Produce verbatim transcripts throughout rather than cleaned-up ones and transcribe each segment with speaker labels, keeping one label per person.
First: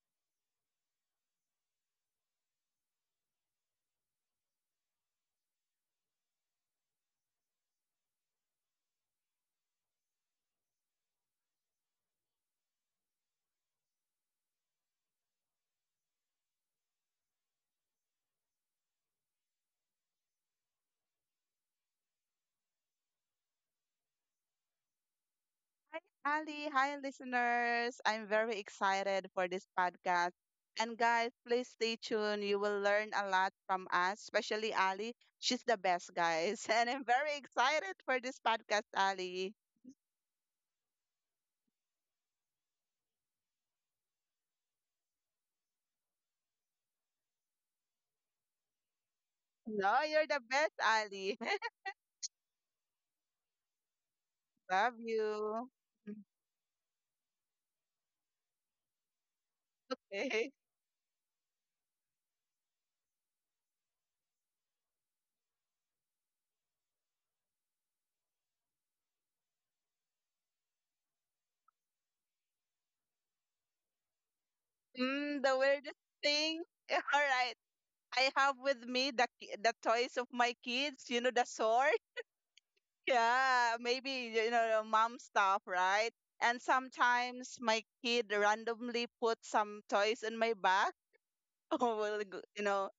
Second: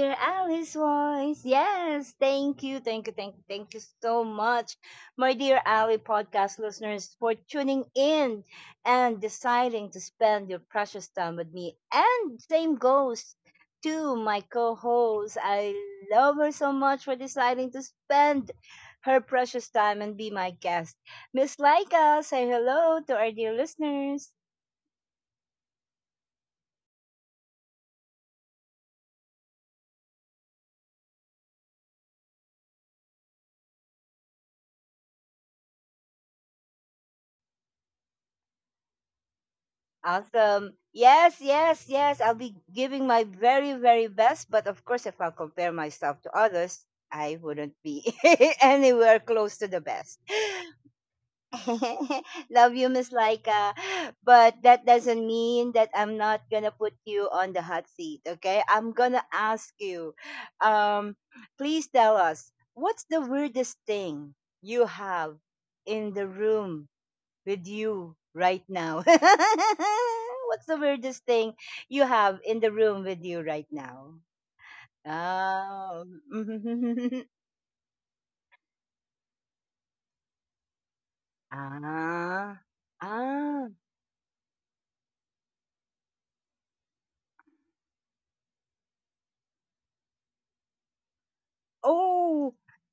Speaker 1: dear Alice voice. Yes, thank you, thank you, thank you, thank you so much, my dear Ali podcast listeners, for tuning in and deciding to spend your precious time with me. And same goes to my co-host. I love her so much for deciding to spend her precious time and be my guest. Miss Laika, say hello to our dear listeners.
Speaker 2: Hi, Ali. Hi, listeners. I'm very excited for this podcast. And guys, please stay tuned. You will learn a lot from us, especially Ali. She's the best, guys. And I'm very excited for this podcast, Ali.
Speaker 1: Awesome. Yes, yes, yes. I'll be giving my very, very best. But of course, if I compare myself to others, I wouldn't be anywhere close to the
Speaker 2: No, you're
Speaker 1: best.
Speaker 2: the best, Ali.
Speaker 1: Love you, Miss Laika. But that
Speaker 2: Love
Speaker 1: doesn't
Speaker 2: you.
Speaker 1: mean that I'm not going to put you on the hot seat, okay? I'm going to ask you um, Please tell us, what's the weirdest thing you have in the room with you right now? What's the weirdest thing you have in the room with you right now?
Speaker 2: Mm, the weirdest
Speaker 1: Oh.
Speaker 2: thing. All right. I have with me the ki- the toys of my kids, you know, the sword.
Speaker 1: Ah. Ah.
Speaker 2: Yeah, maybe you know mom stuff, right? And sometimes my kid randomly put some toys in my bag. Oh, well, go-
Speaker 1: Oh,
Speaker 2: you know,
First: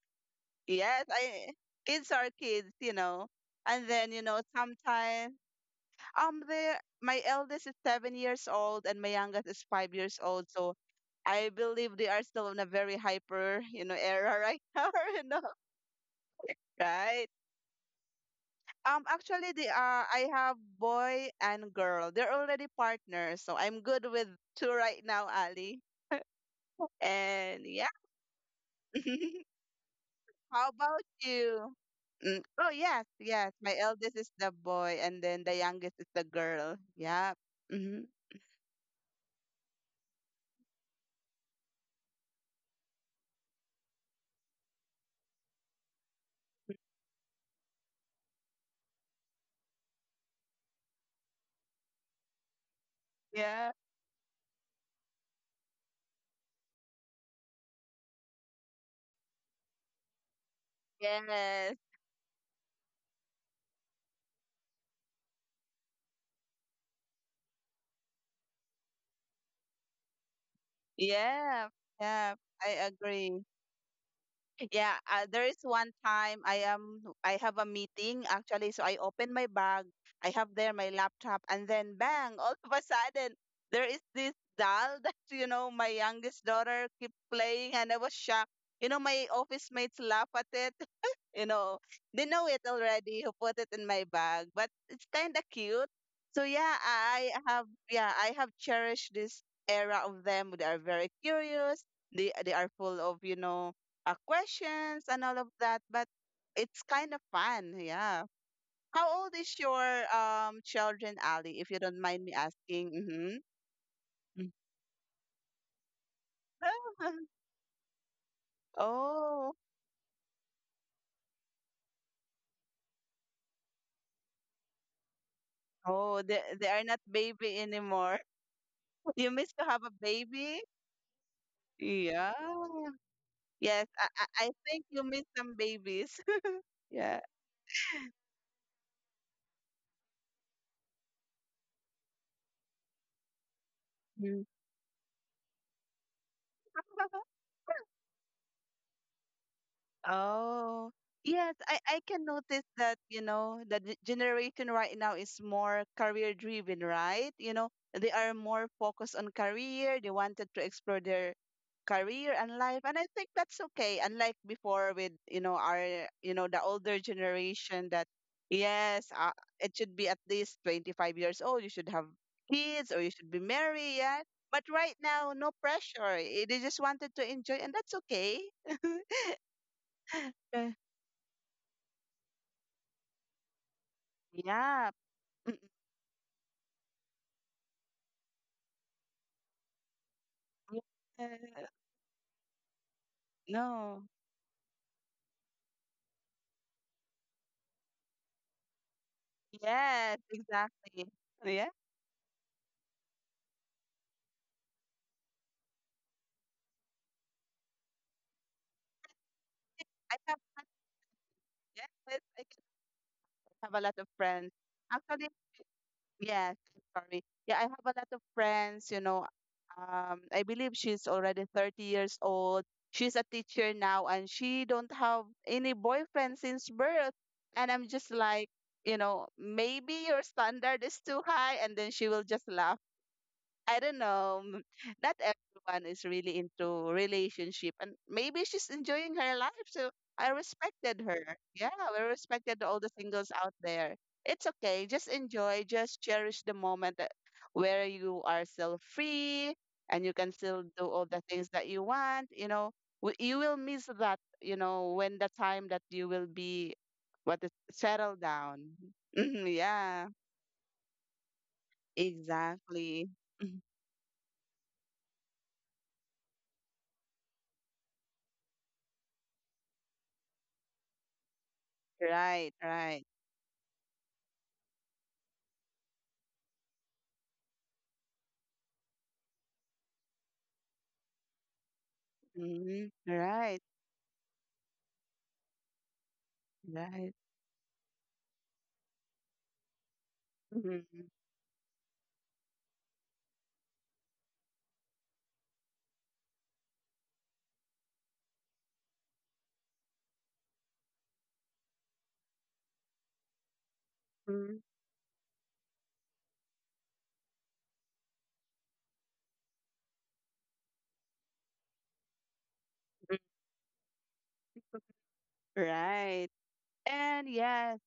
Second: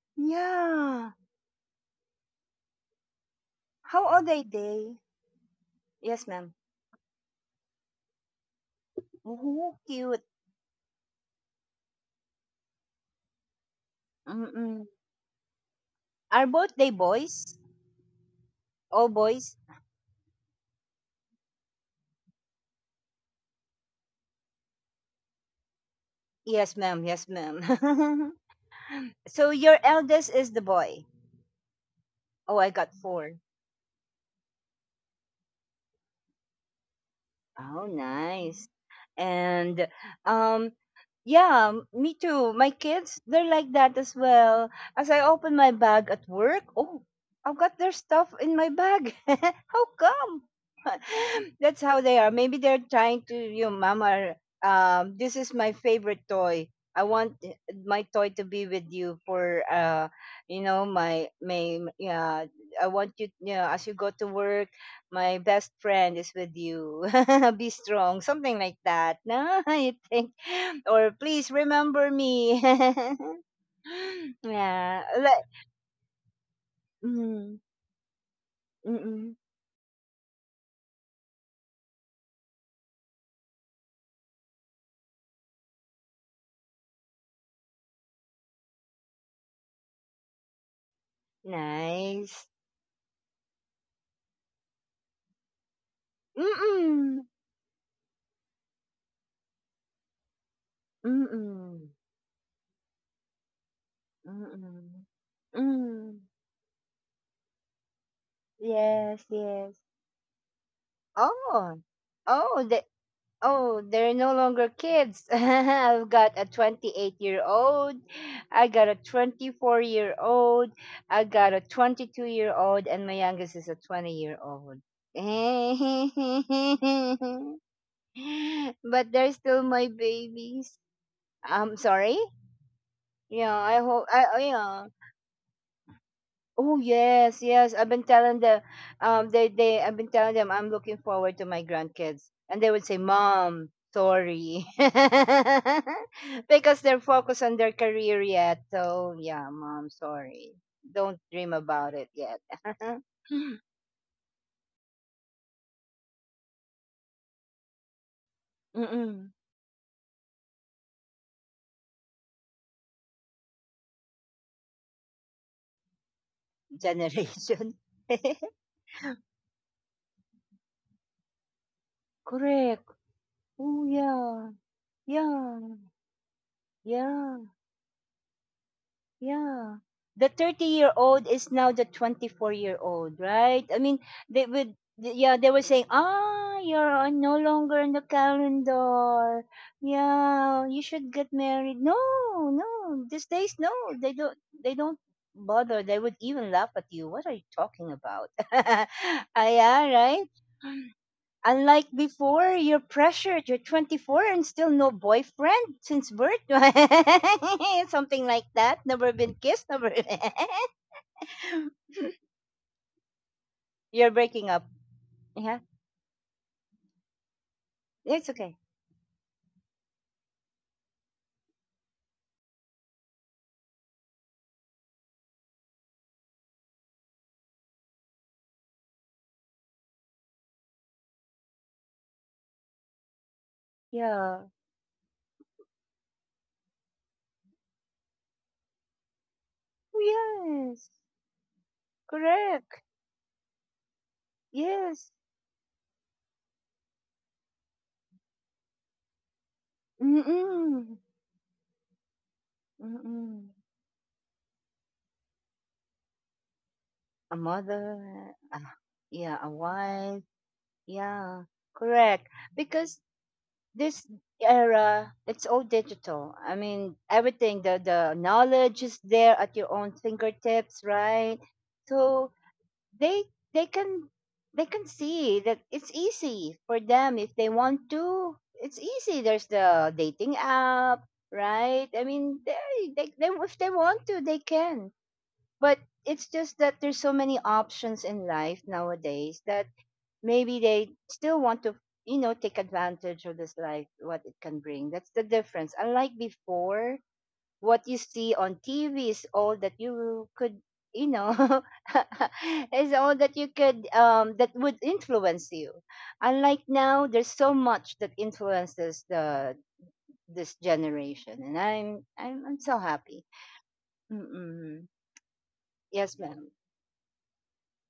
Speaker 2: yes,
Speaker 1: yeah.
Speaker 2: I kids are kids, you know. And
Speaker 1: How
Speaker 2: then you
Speaker 1: old are
Speaker 2: know
Speaker 1: they?
Speaker 2: sometimes
Speaker 1: Yes,
Speaker 2: um
Speaker 1: ma'am.
Speaker 2: they my eldest is seven years old and my youngest is
Speaker 1: Oh,
Speaker 2: five
Speaker 1: cute.
Speaker 2: years old, so I believe they are still in a very hyper you know era right
Speaker 1: Mm-mm.
Speaker 2: now, you know,
Speaker 1: Are both they
Speaker 2: right?
Speaker 1: boys? All
Speaker 2: Um,
Speaker 1: boys?
Speaker 2: actually, they are. I have boy and girl. They're already partners, so I'm good with two right now, Ali.
Speaker 1: Yes, ma'am. Yes,
Speaker 2: And yeah,
Speaker 1: ma'am. So your eldest is the
Speaker 2: how
Speaker 1: boy.
Speaker 2: about you?
Speaker 1: Oh,
Speaker 2: Mm,
Speaker 1: I got
Speaker 2: oh yes,
Speaker 1: four.
Speaker 2: yes. My eldest is the boy, and then the youngest is the girl. Yeah.
Speaker 1: Oh,
Speaker 2: Mm-hmm.
Speaker 1: nice. And um, Yeah, m- me too. My kids, they're like that as well. As I open my bag at work, oh, I've got their stuff in my bag. How come? That's how they are. Maybe they're trying to, you know,
Speaker 2: Yeah.
Speaker 1: Mama, um, this is my favorite toy. I want i- my toy to be with you for, uh, you know, my, my,
Speaker 2: Yes.
Speaker 1: yeah, I want you, you know, as you go to work, my best friend is with you. Be strong, something like that. No, you think, or please
Speaker 2: Yeah.
Speaker 1: remember
Speaker 2: Yeah.
Speaker 1: me.
Speaker 2: I agree.
Speaker 1: Yeah.
Speaker 2: Yeah, uh,
Speaker 1: Like,
Speaker 2: there is one time I am I
Speaker 1: mm,
Speaker 2: have a meeting actually, so I
Speaker 1: mm-mm.
Speaker 2: open my bag, I have there my laptop, and then bang, all of a sudden there is this doll that you know my youngest daughter keep playing, and I was shocked. You know, my office mates laugh at it, you know, they
Speaker 1: Nice.
Speaker 2: know it already who put it in my bag, but it's kind of cute. So yeah,
Speaker 1: Mm-mm.
Speaker 2: i have yeah I have cherished this era of them. They are very curious.
Speaker 1: Mm-mm.
Speaker 2: They they are full of, you know uh,
Speaker 1: Mm-mm.
Speaker 2: questions and all of that, but
Speaker 1: Mm.
Speaker 2: it's kind of fun. Yeah,
Speaker 1: Yes,
Speaker 2: how old is
Speaker 1: yes.
Speaker 2: your um children, Ali, if
Speaker 1: Oh.
Speaker 2: you don't mind me
Speaker 1: Oh, they,
Speaker 2: asking? Mhm.
Speaker 1: oh, they're no
Speaker 2: Mm.
Speaker 1: longer kids. I've got a twenty-eight-year-old. I got a
Speaker 2: Oh,
Speaker 1: twenty-four-year-old. I got a twenty-two-year-old and my youngest is a twenty-year-old.
Speaker 2: oh, they, they are not baby anymore.
Speaker 1: But they're
Speaker 2: You miss
Speaker 1: still
Speaker 2: to
Speaker 1: my
Speaker 2: have a baby?
Speaker 1: babies. I'm sorry.
Speaker 2: Yeah.
Speaker 1: Yeah, I
Speaker 2: Yes,
Speaker 1: hope.
Speaker 2: I,
Speaker 1: I
Speaker 2: I
Speaker 1: I-
Speaker 2: I
Speaker 1: yeah.
Speaker 2: think you meet some babies.
Speaker 1: Oh
Speaker 2: Yeah.
Speaker 1: yes, yes. I've been telling them. Um, they they. I've been telling them I'm looking forward to my grandkids, and they would say, "Mom,
Speaker 2: Mm.
Speaker 1: sorry," because they're focused on their career yet. So yeah, mom, sorry.
Speaker 2: Oh,
Speaker 1: Don't dream
Speaker 2: yes, I,
Speaker 1: about
Speaker 2: I
Speaker 1: it
Speaker 2: can
Speaker 1: yet.
Speaker 2: notice that, you know, the g- generation right now is more career driven, right? You know, they are more focused
Speaker 1: Mm-mm.
Speaker 2: on career. They wanted to explore their career and life. And I think that's okay. Unlike before with, you know, our, you know, the older
Speaker 1: Generation.
Speaker 2: generation that, yes, uh, it should be at least twenty-five years old. You should have
Speaker 1: Correct.
Speaker 2: kids or you should be
Speaker 1: Oh
Speaker 2: married, yeah.
Speaker 1: yeah,
Speaker 2: But right now, no
Speaker 1: yeah,
Speaker 2: pressure. Eh, they just wanted to
Speaker 1: yeah.
Speaker 2: enjoy, and that's okay.
Speaker 1: Yeah. The 30 year old is now the twenty-four year old, right? I mean, they would,
Speaker 2: Yeah.
Speaker 1: yeah, they were
Speaker 2: Mm,
Speaker 1: saying, ah, you're uh, no longer in the calendar. Yeah, you
Speaker 2: mm,
Speaker 1: should get
Speaker 2: yeah.
Speaker 1: married. No, no, these days, no,
Speaker 2: No.
Speaker 1: they don't, they don't bother. They would even laugh at you. What are you talking about? Ah, yeah,
Speaker 2: Yes,
Speaker 1: right.
Speaker 2: exactly. Yeah.
Speaker 1: Unlike before, you're pressured. You're twenty-four and still no boyfriend since birth. Something like that. Never been kissed. Never.
Speaker 2: I have yes, I have a lot
Speaker 1: You're
Speaker 2: of
Speaker 1: breaking
Speaker 2: friends.
Speaker 1: up.
Speaker 2: Actually,
Speaker 1: Yeah,
Speaker 2: yes, sorry. Yeah, I have a lot of
Speaker 1: it's okay.
Speaker 2: friends, you know. Um, I believe she's already thirty years old. She's a teacher now and she don't have any boyfriend since birth. And I'm just like, you know, maybe your standard is too high, and then she will just laugh. I don't
Speaker 1: Yeah.
Speaker 2: know. m- Not everyone is really into relationship, and maybe she's enjoying her life. So I
Speaker 1: Yes.
Speaker 2: respected her. Yeah, we respected
Speaker 1: Correct.
Speaker 2: all the singles out there. It's okay.
Speaker 1: Yes.
Speaker 2: Just enjoy. Just cherish the moment that where you are still free and you can still do
Speaker 1: Mm-mm.
Speaker 2: all the things that you want. You know, W- you
Speaker 1: Mm-mm.
Speaker 2: will miss that. You know, when the time that you will be
Speaker 1: A
Speaker 2: what is settled
Speaker 1: mother. Uh,
Speaker 2: down.
Speaker 1: yeah,
Speaker 2: Mhm,
Speaker 1: a
Speaker 2: yeah,
Speaker 1: wife. Yeah. Correct. Because
Speaker 2: exactly. Mhm.
Speaker 1: this era, it's all digital. I mean, everything, the the knowledge is there at your own fingertips, right? So
Speaker 2: Right, right.
Speaker 1: they they can, they can see that it's easy for them. If they want to, it's easy. There's the dating app, right? I mean, they,
Speaker 2: Mhm.
Speaker 1: they, they, if
Speaker 2: Right.
Speaker 1: they want to, they can. But it's just that there's so
Speaker 2: Right.
Speaker 1: many options in life nowadays that maybe they
Speaker 2: Mhm.
Speaker 1: still want to, you know, take advantage of this life, what it can bring. That's the difference. Unlike before, what you see on TV is all that you could, you know, is all that you could um that
Speaker 2: Mhm.
Speaker 1: would influence you. Unlike now, there's so much that influences the this generation, and i'm i'm, I'm so
Speaker 2: Mhm.
Speaker 1: happy. Mm-mm. Yes,
Speaker 2: Right. And yes,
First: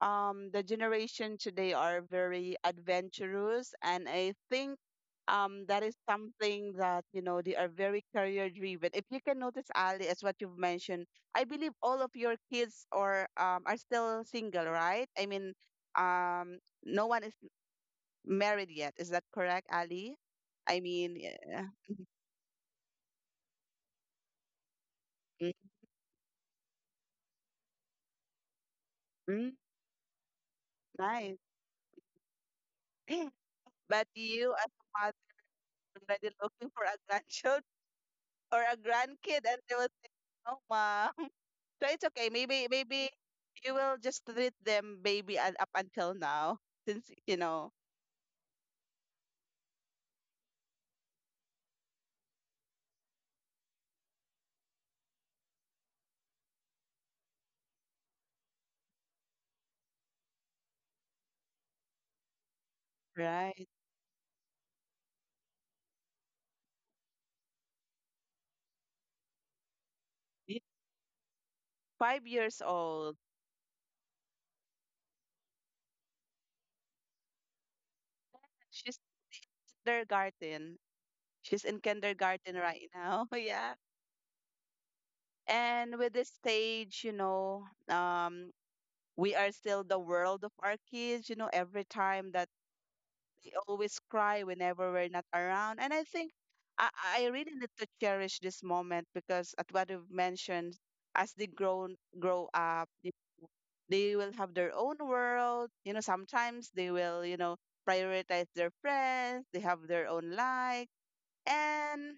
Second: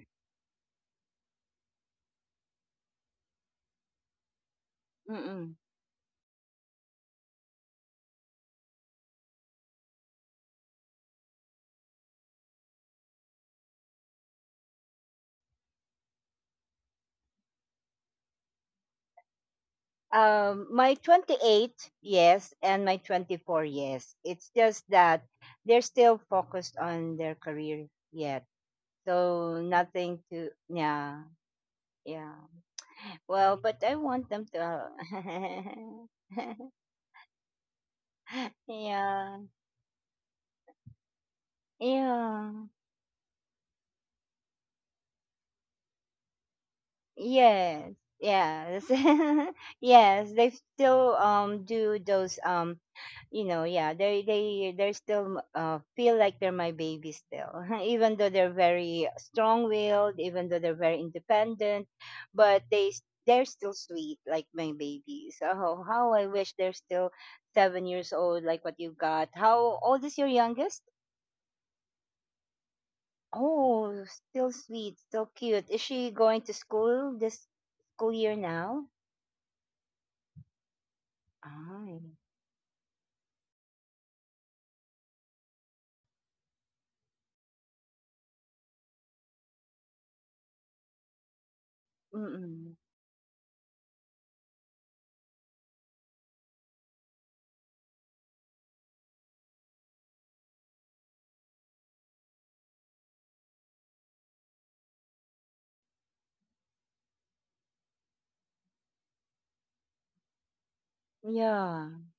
Speaker 2: um, the generation today are very adventurous, and I think
Speaker 1: madam.
Speaker 2: um that is something that, you know, they are very career driven. If you can notice, Ali, as what you've mentioned, I believe all of your kids or um are still single, right? I mean, um, no one is married yet. Is that correct, Ali?
Speaker 1: Um,
Speaker 2: I
Speaker 1: my
Speaker 2: mean, yeah.
Speaker 1: twenty-eight, yes, and my twenty-four, yes. It's just that they're still focused on their career yet.
Speaker 2: Mhm.
Speaker 1: So nothing to, yeah,
Speaker 2: Nice.
Speaker 1: yeah. Well, but I
Speaker 2: But
Speaker 1: want them
Speaker 2: you, as a
Speaker 1: to,
Speaker 2: mother, already looking for a grandchild or a
Speaker 1: yeah,
Speaker 2: grandkid, and they will say, "No, mom." So it's okay.
Speaker 1: yeah.
Speaker 2: Maybe, maybe you will just treat them baby and up until now, since you know,
Speaker 1: Yes, yes, yes. They still um do those um you know, yeah, they they they're still uh, feel like they're my baby still. Even though they're very strong willed, even though they're very independent, but they s- they're
Speaker 2: right?
Speaker 1: still sweet like my babies. Oh, how I wish they're still seven years old, like what you got. How old is your
Speaker 2: It's
Speaker 1: youngest?
Speaker 2: five years old.
Speaker 1: Oh, still sweet, still cute. Is she going to school this school year now?
Speaker 2: She's kindergarten. She's in
Speaker 1: Ay,
Speaker 2: kindergarten right now. Yeah. And with this stage, you know, um, we are still the world of our kids. You know, every time that
Speaker 1: mm.
Speaker 2: they always cry whenever we're not around. And I think I, I really need to cherish this moment because at what you've mentioned, as they grow grow up, they they will have their own world. You know, sometimes they will, you know, prioritize their friends, they have their own life.
Speaker 1: Yeah.
Speaker 2: And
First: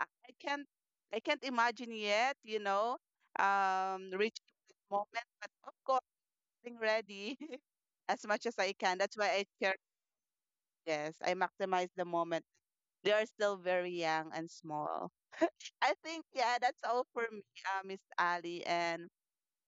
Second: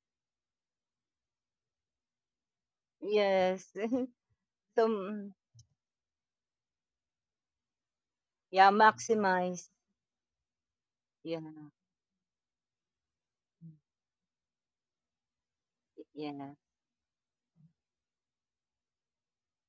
Speaker 2: I I can't I can't imagine yet, you know,
Speaker 1: Yes.
Speaker 2: um reaching that
Speaker 1: So,
Speaker 2: moment,
Speaker 1: mm,
Speaker 2: but of course being ready as much as
Speaker 1: yeah,
Speaker 2: I can. That's why I
Speaker 1: maximize.
Speaker 2: cherish. Yes, I
Speaker 1: Yeah.
Speaker 2: maximize the moment. They are still very young and small. I think,
Speaker 1: Yeah.
Speaker 2: yeah, that's all for me, uh, Miss Ali. And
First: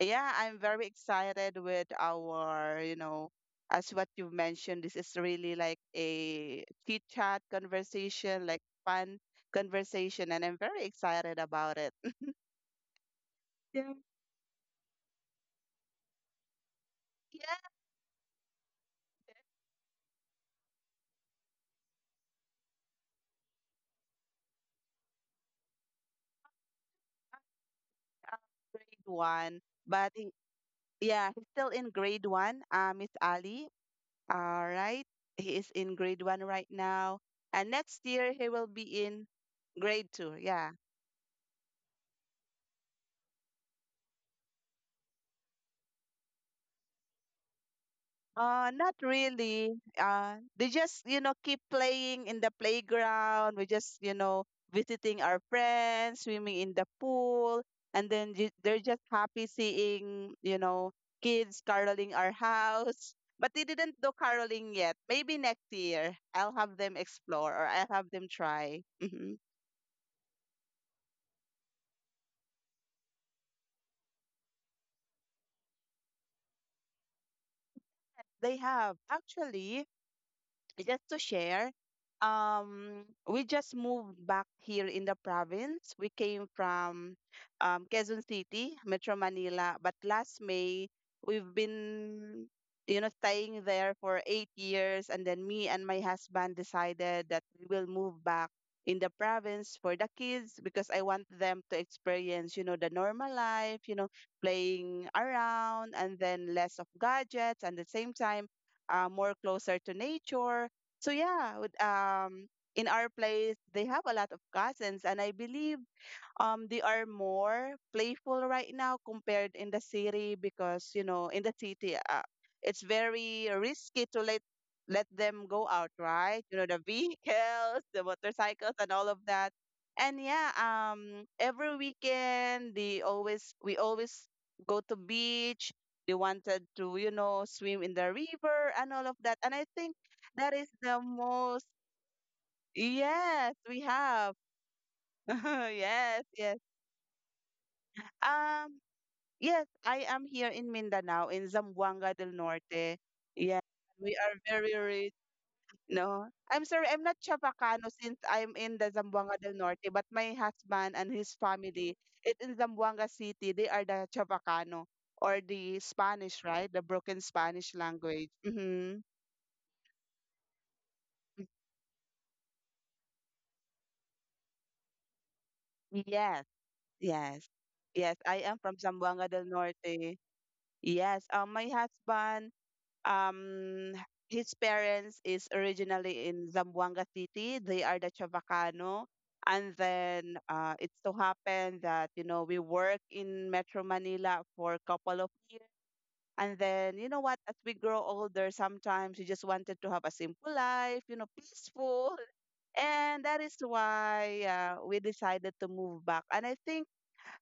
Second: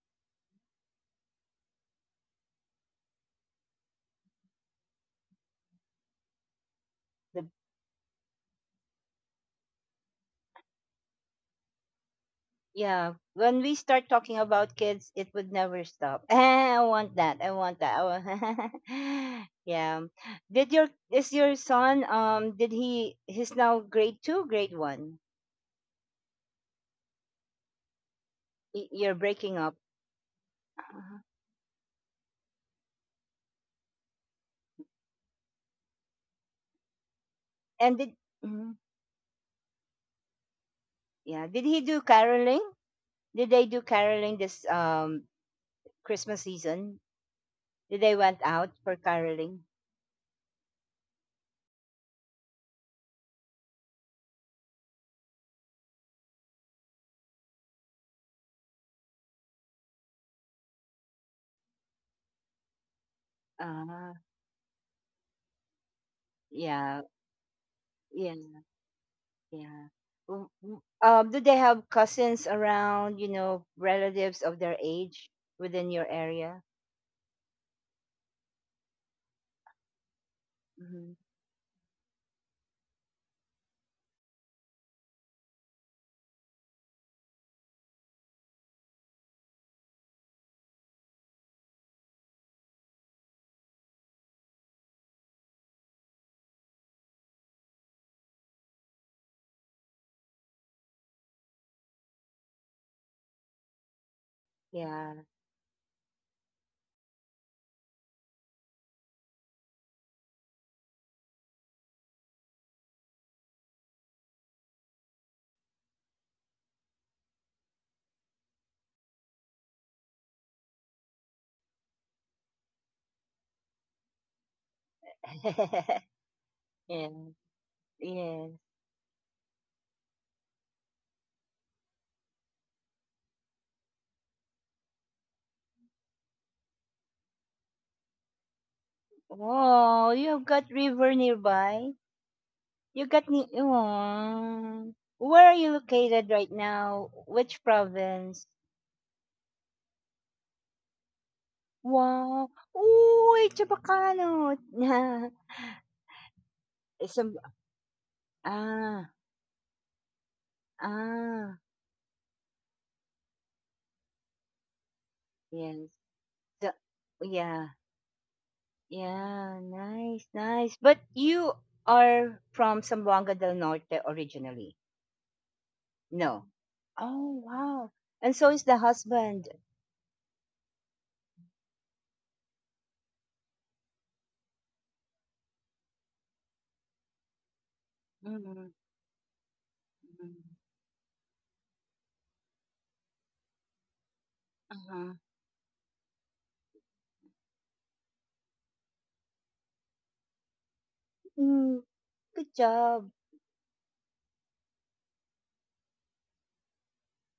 Speaker 2: yeah, I'm very excited with our, you know, as what you mentioned, this is really like a chit chat
Speaker 1: The,
Speaker 2: conversation, like fun conversation. And I'm very excited about it.
Speaker 1: yeah. When we
Speaker 2: Yeah.
Speaker 1: start talking about kids, it would never stop. I want that. I
Speaker 2: Yeah,
Speaker 1: want that. I want yeah. Did your is your son um did he He's now grade two, grade one.
Speaker 2: uh,
Speaker 1: Y-
Speaker 2: grade
Speaker 1: You're breaking
Speaker 2: one.
Speaker 1: up.
Speaker 2: But he-
Speaker 1: Uh-huh.
Speaker 2: yeah, he's still in grade one, uh, Miss Ali. All right. He is in grade one right now. And
Speaker 1: And
Speaker 2: next
Speaker 1: did
Speaker 2: year he will
Speaker 1: mhm.
Speaker 2: be in grade two. Yeah.
Speaker 1: Yeah, did he do caroling? Did they do caroling this um Christmas season? Did they went
Speaker 2: Uh,
Speaker 1: out
Speaker 2: not
Speaker 1: for caroling?
Speaker 2: really. Uh, they just, you know, keep playing in the playground. We just, you know, visiting our friends, swimming in the pool. And then ju- they're just happy seeing, you know, kids caroling our house. But they didn't do
Speaker 1: Ah,
Speaker 2: caroling yet. Maybe next year I'll have them
Speaker 1: yeah,
Speaker 2: explore or I'll have them
Speaker 1: yeah,
Speaker 2: try. Hmm.
Speaker 1: yeah. W- w- Um, do they have cousins around? You know, relatives of their age within your area?
Speaker 2: They have. Actually, just
Speaker 1: Hmm.
Speaker 2: to share, um, we just moved back here in the province. We came from um, Quezon City, Metro Manila, but last May we've been, you know, staying there for eight years, and then me and my husband decided that we will move back in the province for the kids because I want them to experience, you know, the normal life, you know, playing
Speaker 1: Yeah,
Speaker 2: around and then less of gadgets, and at the same time, uh, more closer to nature. So yeah, with, um, in our place they have a lot of cousins, and I believe um they are more playful right now compared in the city, because you know in the city, uh, it's very risky to let let them go out, right? You know, the
Speaker 1: yeah,
Speaker 2: vehicles, the
Speaker 1: yes.
Speaker 2: motorcycles, and all of that. And yeah, um every weekend they always we always go to beach. They wanted to, you know, swim in the river and all of that. And I think
Speaker 1: Oh, you've
Speaker 2: that is
Speaker 1: got
Speaker 2: the
Speaker 1: river
Speaker 2: most,
Speaker 1: nearby. You got ni.
Speaker 2: yes, we have.
Speaker 1: Oh, where are you
Speaker 2: Yes,
Speaker 1: located right
Speaker 2: yes,
Speaker 1: now? Which province?
Speaker 2: um yes, I am here in Mindanao, in Zamboanga del
Speaker 1: Wow.
Speaker 2: Norte.
Speaker 1: Uy,
Speaker 2: Yeah, we are
Speaker 1: Chabacano.
Speaker 2: very rich. No, I'm sorry, I'm not
Speaker 1: Some
Speaker 2: Chavacano since I'm in the
Speaker 1: ah.
Speaker 2: Zamboanga del Norte, but my husband and his
Speaker 1: Ah,
Speaker 2: family, it in Zamboanga City, they are the Chavacano or the
Speaker 1: yes.
Speaker 2: Spanish, right? The
Speaker 1: The,
Speaker 2: broken Spanish
Speaker 1: yeah,
Speaker 2: language. Mm-hmm.
Speaker 1: yeah, nice, nice. But you are from Sambuanga del Norte originally.
Speaker 2: Yes,
Speaker 1: No.
Speaker 2: yes,
Speaker 1: Oh, wow.
Speaker 2: yes. I
Speaker 1: And
Speaker 2: am
Speaker 1: so is
Speaker 2: from
Speaker 1: the
Speaker 2: Zamboanga del
Speaker 1: husband.
Speaker 2: Norte. Yes, um, my husband um his parents is originally in Zamboanga City. They are the
Speaker 1: Mm-hmm.
Speaker 2: Chavacano. And then
Speaker 1: Mm-hmm.
Speaker 2: uh, it's so happened that, you know, we work in Metro Manila for a couple
Speaker 1: Uh-huh.
Speaker 2: of years. And then, you know what, as we grow older, sometimes we just wanted to have a simple life, you know,
Speaker 1: Mm,
Speaker 2: peaceful.
Speaker 1: good job.
Speaker 2: And that is why uh, we decided to move back. And I think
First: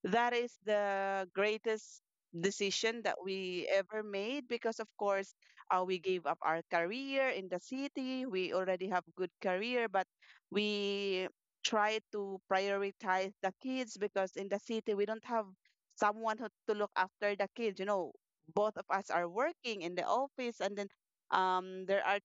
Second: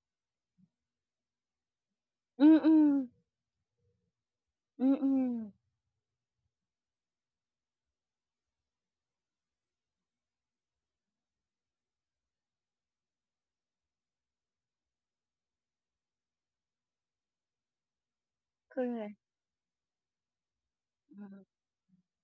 Speaker 2: that is the greatest decision
Speaker 1: Mm-mm.
Speaker 2: that we ever made, because of course,
Speaker 1: Mm-mm.
Speaker 2: uh, we gave up our career in the city. We already have good career, but we try to prioritize the kids because in the city we don't have someone who, to look after the kids, you know, both of us
Speaker 1: Correct.
Speaker 2: are working in the office. And then
Speaker 1: Mm-hmm.
Speaker 2: um there are